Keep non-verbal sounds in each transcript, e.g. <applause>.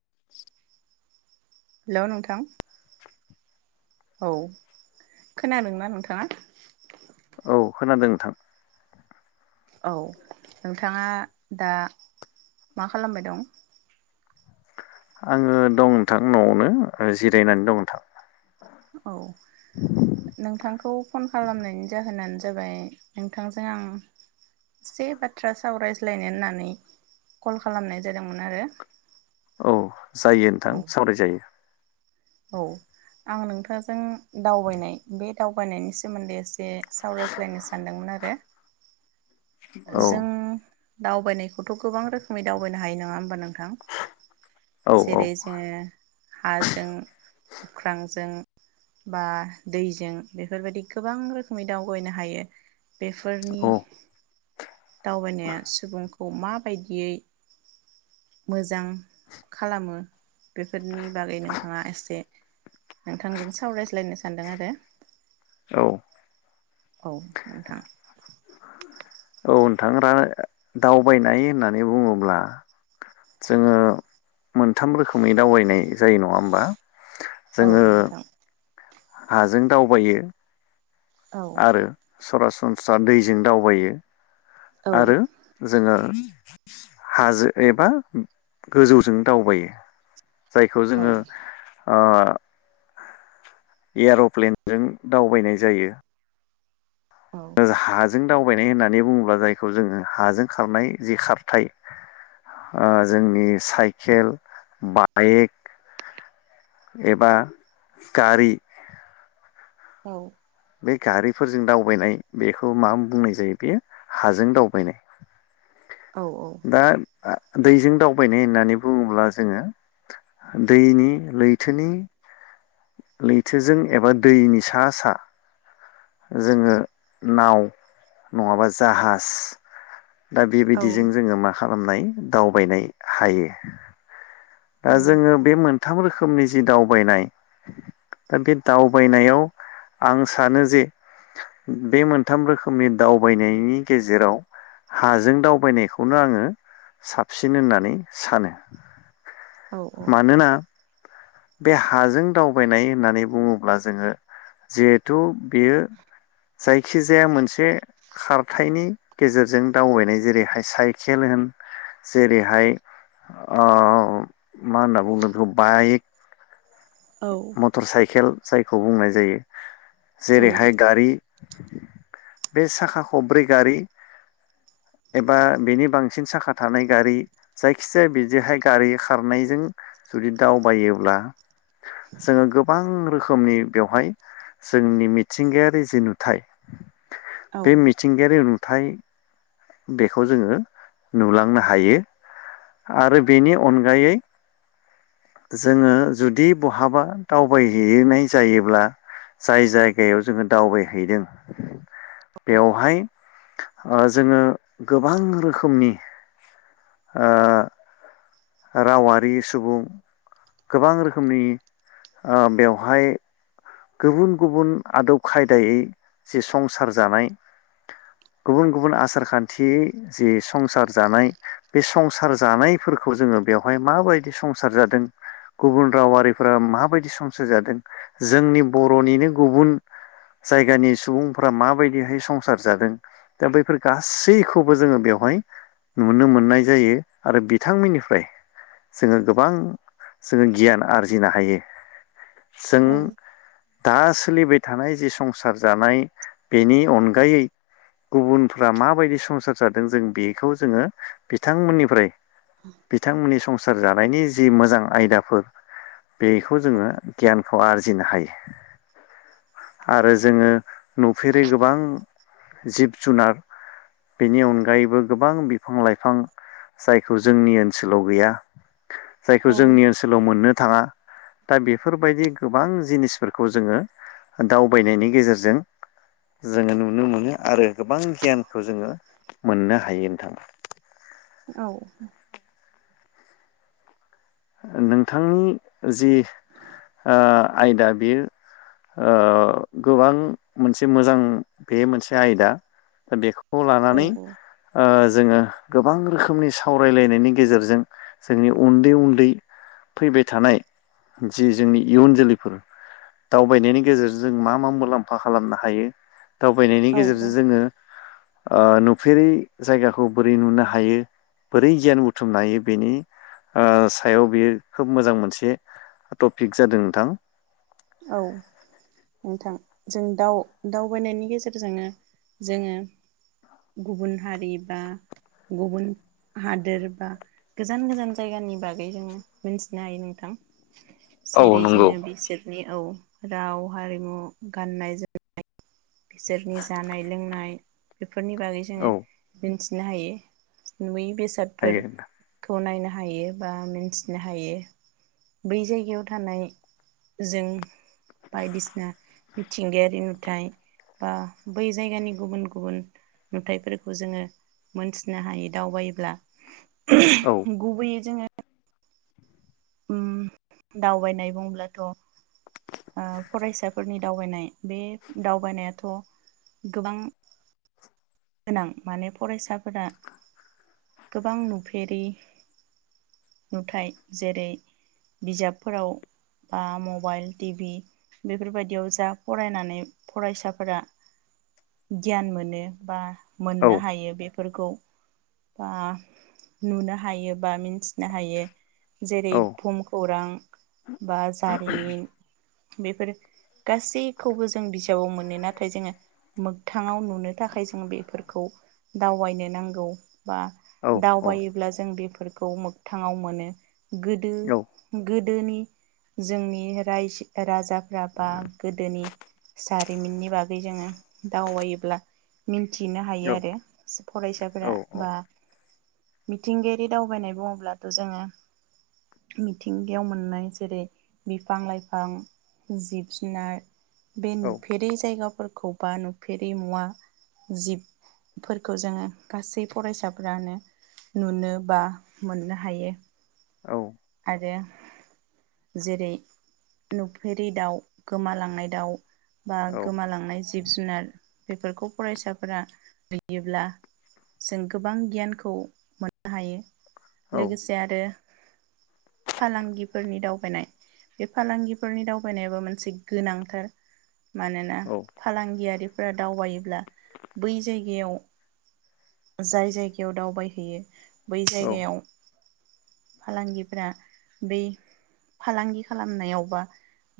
<inaudible> हेल' नोंथां। औ खोनादोंना नोंथाङा औ खोनादों नोंथां। औ नोंथाङा दा मा खालामबाय दं आङो दं नोंथां न'आवनो जिरायनानै दं नोंथां। औ नोंथांखौ फन खालामनायनि जाहोनानो जाबाय नोंथांजों आं एसे बाथ्रा सावरायज्लायनो होननानै कल खालामनाय जादोंमोन आरो। औ जायो नोंथां औ सावरायजायो। औ आं नोंथांजों दावबायनाय बे दावबायनायनि सोमोन्दै एसे सावरायज्लायनो सानदोंमोन आरो। औ जों दावबायनायखौथ' गोबां रोखोमै दावबायनो हायो नङा होमबा नोंथां। औ औ जेरै जोङो हाजों अख्रांजों बा दैजों बेफोरबायदि गोबां रोखोमै दावबायनो हायो। बेफोरनि औ दावबायनाया सुबुंखौ खौ माबायदियै मोजां खालामो बेफोरनि बागै नोंथाङा एसे नोंथांजों सावरायज्लायनो सानदों आरो औ। औ नोंथां। औ नोंथां रा दावबायनाय होननानै बुङोब्ला जोङो मोनथाम रोखोमै दावबायनाय जायो नङा होमबा औ जोङो नोंथां हाजों दावबायो औ आरो सरासनस्रा दैजों दावबायो। औ आरो जोङो हाजों एबा गोजौजों दावबायो। जायखौ औ जोङो ओ एयार'प्लेनजों दावबायनाय जायो। औ <unintelligible> हाजों दावबायनाय होननानै बुङोब्ला जायखौ जोङो हाजों खारनाय जि खारथाय जोंनि साइकेल बाइक एबा गारि औ। बे गारिफोरजों दावबायनाय बेखौ मा बुंनाय जायो बेयो हाजों दावबायनाय। औ औ। दा दैजों दावबायनाय होननानै बुङोब्ला जोङो दैनि लैथोनि लैथोजों एबा दैनि सा सा जोङो नाव नङाबा जाहाज। दा बेबायदिजों जोङो मा खालामनाय दावबायनाय हायो। दा औ जोङो बे मोन थाम रोखोमनि जि दावबायनाय दा बे दावबायनायाव आं सानो जे बे मोनथाम रोखोमनि दावबायनायनि गेजेराव हाजों दावबायनायखौनो आङो साबसिन होननानै सानो। औ मानोना बे हाजों दावबायनाय होननानै बुङोब्ला जोङो जिहेथु बेयो जायखिजाया मोनसे खार थायनि गेजेरजों दावबायनाय जेरैहाय साइकेल होन जेरैहाय ओह मा होनना बुदों बेखौ बाइक औ मटर साइकेल जायखौ बुंनाय जायो। जेरैहाय गारि बे साखा खब्रै गारि एबा बेनि बांसिन साखा थानाय गारि जायखिजाया बिदिहाय गारि खारनायजों जुदि दावबायोब्ला जोङो गोबां रोखोमनि बेवहाय जोंनि मिथिंगायारि जि नुथाय बे मिथिंगायारि नु थाय बेखौ जोङो नुलांनो हायो आरो बेनि अनगायै जोङो जुदि बहाबा दावबायहैैनाय जायोब्ला जाय जायगायाव जोङो दावबायहैदों बेवहाय ओ जोङो गोबां रोखोमनि ओ रावारि सुबुं गोबां रोखोमनि ओ बेवहाय गुबुन गुबुन आदब खायदायै जि संसार जानाय गुबुन गुबुन आसार खान्थियै जि संसार जानाय बे संसार जानायफोरखौ जोङो बेवहाय माबायदि संसार जादों गुबुन रावारिफोरा माबायदि संसार जादों जो जोंनि बरनिनो गुबुन जायगानि सुबुंफ्रा माबायदिहाय संसार जादों दा बैफोर गासैखौबो जोङो बेवहाय नुनो मोननाय जायो। आरो बिथांमोननिफ्राय जोङो गोबां जोङो गियान आरजिनो हायो। जों दा सोलिबाय थानाय जि संसार जानाय बेनि अनगायै गुबुनफ्रा माबायदि संसार जादों जों बेखौ जोङो बिथांमोननिफ्राय बिथांमोननि सं संसार जानायनि जि मोजां आयदाफोर बेखौ जोङो गियान फ आज जिनो हायो आरो जोङो नुफेरै गोबां जिब जुनार बेनि अनगायैबो गोबां बिफां लाइफां जायखौ जोंनि ओनसोलाव गैया। जायखौ औ जोंनि ओनसोलाव मोननो थाङा दा बेफोरबायदि गोबां जिनिसफोरखौ जोङो दावबायनायनि गेजेरजों जोङो नुनो मोनो आरो गोबां गियानखौ जोङो मोननो हायो ओनथां। औ नोंथांनि जि ओ आयदा बेयो ओ गोबां मोनसे मोजां बे मोनसे आयदा दा बेखौ खौ लानानै औ ओज जोङो गोबां रोखोमनि सावरायलायनायनि गेजेरजों जोंनि उन्दै उन दै फैबाय थानाय जि जोंनि इयुन जोलैफोर दावबायनायनि गेजेरजों जों मा मा मुलाम्फा खालामनो हायो। दावबायनायनि औ गेजेरजों औ जोङो। ओ नुफेरै जायगाखौ बोरै नुनो हायो बोरै गियान बुथुमनो हायो बेनि। सायाव बेयो खोब मोजां मोनसे टपिक जादों नोंथां। औ नोंथां जों दाउ दावबायनायनि गेजेरजोंनो जोङो गुबुन हारि बा गुबुन हादोर बा गोजान गोजान जायगानि बागै जोङो मिथिनो हायो नोंथां। औ जेरै जों नंगौ। बेसोर। ओ राव हारिमु गाननाय जोमनाय। बिसोरनि जानाय लोंनाय। बेफोरनि बागै जोङो औ मिन्थि नों। नुनो हायो नुयो। हायो बेसादफोरखौ नायनो हायो। हायो बा मिथिनो हायो बै जायगायाव थानाय जों बायदिसिना मिथिंगायारि नुथाय। बा बै जायगानि गुबुन गुबुन नुथायाइफोरखौ जोङो मोनथिनो हायो दावबायायोब्ला औ गुबैय जोङो <inaudible> ओम दावबायनाय बुंब्लाथ' फरायसाफोरनि दावबायनाय बे दावबायनायाथ गोबां गोनां माने फरायसाफोरा गोबां नुफेरै नुथाय जेरै बिजाबफोराव बा मबाइल टिभि बेफोरबायदियाव जा फरायनानै फरायसाफोरा गियान मोनो। बा। औ मोननो हायो बे। फोरफोरखौ बा नुनो हायो बा मिन्थिनो हायो। जेरै औ बुहुम खौरां। बा जारिमिन बेफोर गासैखौबो जों बिजाबाव मोनो नाथाय जोङो मोगथाङाव नुनो। थाखाय जों बेफोरखौ दावबायनो नांगौ बा औ औ दावबायोब्ला जों बेफोरखौ मोगथाङाव मोनो गोदो औ गोदोनि जोंनि र राजाफ्रा बा गोदोनि जारिमिननि बागै जोङो दावबायोब्ला मिथिनो हायो आरो औ फरायसाफोरा बा मिथिंगायारि दावबायनाय बुङोब्लाथ जोङो मिथिंगायाव मोननाय जेरै बिफां लाइफां जिब जुनार बे औ नुफेरै जायगाफोरखौ। बा नुफेरि मुवा जिबफोरखौ जोङो गासै फरायसाफ्रानो नुनो बा मोननो हायो। आरो जेरै नुफेरि दाउ गोमालांनाय दाउ। बा गोमालांनाय जिब जुनार बेफोरखौ फरायसाफोरा नुयोब्ला जों गोबां गियानखौ मोननो हायो। लोगोसे आरो। फालांगिफोरनि दावबायनाय बे फालांगिफोरनि दावबायनायाबो मोनसे गोनांथार। मानोना औ फालांगियारि। दावबायोब्ला बै जायगायाव जाय जायगायाव दावबायहैयो। बै औ जायगायाव। फालांगि फोरा बै फालांगि खालामनायाव बा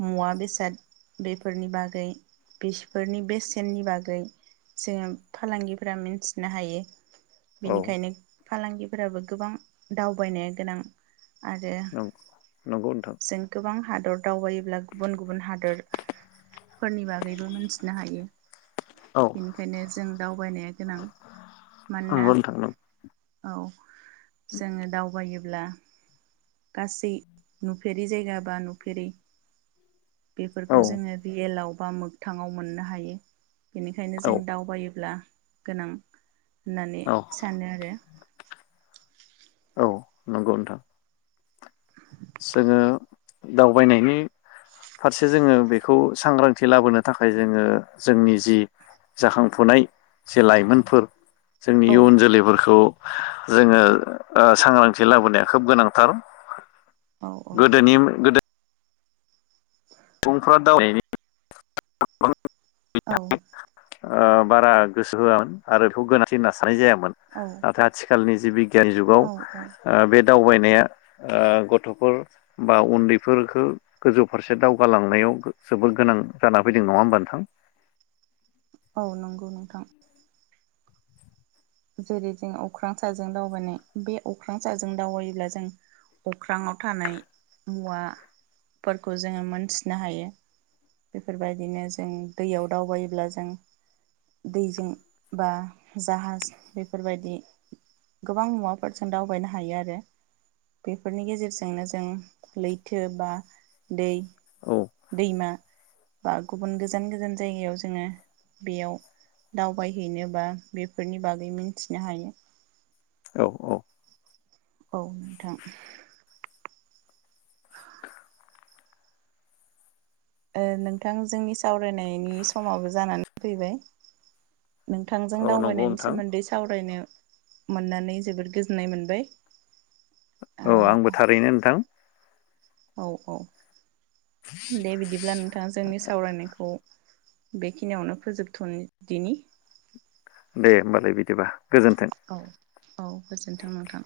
मुवा बेसाद बेफोरनि बागै बेसफोरनि बेसेननि बागै जोङो फालांगिफ्रा मिन्थिनो हायो। बेनिखायनो औ फालांगिफोराबो गोबां दावबायनाया गोनां। आरो नंगौ नोंथां जों गोबां हादर दावबायोब्ला गुबुन गुबुन हादोर फोरनि बागैबो मोनथिनो हायो। औ बेनिखायनो जों दावबायनाया गोनां मानोना नंगौ नोंथां औ जोङो दावबायोब्ला गासै नुफेरै जायगा बा नुफेरै औ बेफोरखौ जोङो रिएलाव बा मोगथाङाव मोननो हायो। बेनिखायनो औ जों दावबायोब्ला गोनां। होननानै औ सानो आरो। औ नंगौ नोंथां। जोङो दावबायनायनि फारसे जोङो बेखौ सांग्रांथि लाबोनो थाखाय जोङो जोंनि जि जाखांफुनाय जे लाइमोनफोर जोंनि औ इयुन जोलैफोरखौ जोङो ओ सांग्रांथि लाबोनाया खोब गोनांथार। औ गोदोनि गोदो सुबुंफ्रा <unintelligible> औ। ओ बारा गोसो होआमोन आरो बेखौ गोनांथि होनना सा थानाय जायामोन औ नाथाय आथिखालनि जिबि गियानि जुगाव औ औ ओ बे दावबायनाय <unintelligible> ओ गथ'फोर बा उन्दैफोरखो गोजौ फारसे दाव गा लांनायाव जोबोर गोनां जाना फैदों नङा होमबा नोंथां? औ नंगौ नोंथां। जेरै जों अख्रां साजों दावबायनाय बे अख्रां साहाजों दावबायोब्ला जों अख्राङाव थानाय मुवा फोरखौ जोङो मोनथिनो हायो बेफोरबायदिनो जों दैयाव दावबायोब्ला जों दैजों बा जाहाज बेफोरबायदि गोबां मुवाफोरजों दावबायनो हायो आरो बेफोरनि गेजेरजोंनो जों लैथो बा दै औ दैमा। बा गुबुन गोजान गोजान जायगायाव जोङो बेयाव दावबायहैनो बा बेफोरनि बाग बागै मिन्थिनो हायो। औ औ। औ नोंथां। ओ नोंथां जोंनि सावरायनायनि समाबो जानानै फैबाय नोंथांजों औ नंगौ दावबायनायनि नोंथां सोमोन्दै सावरायनो मोननानै जोबोद गोजोननाय मोनबाय औ आंबो थारैनो थां औ औ दे बिदिब्ला नोंथां जोंनि सावरायनायखौ बेखिनियावनो फोजोबथ'नि दोनि दे होमबालाय बिदिबा गोजोन्थों औ औ गोजोनथों नोंथां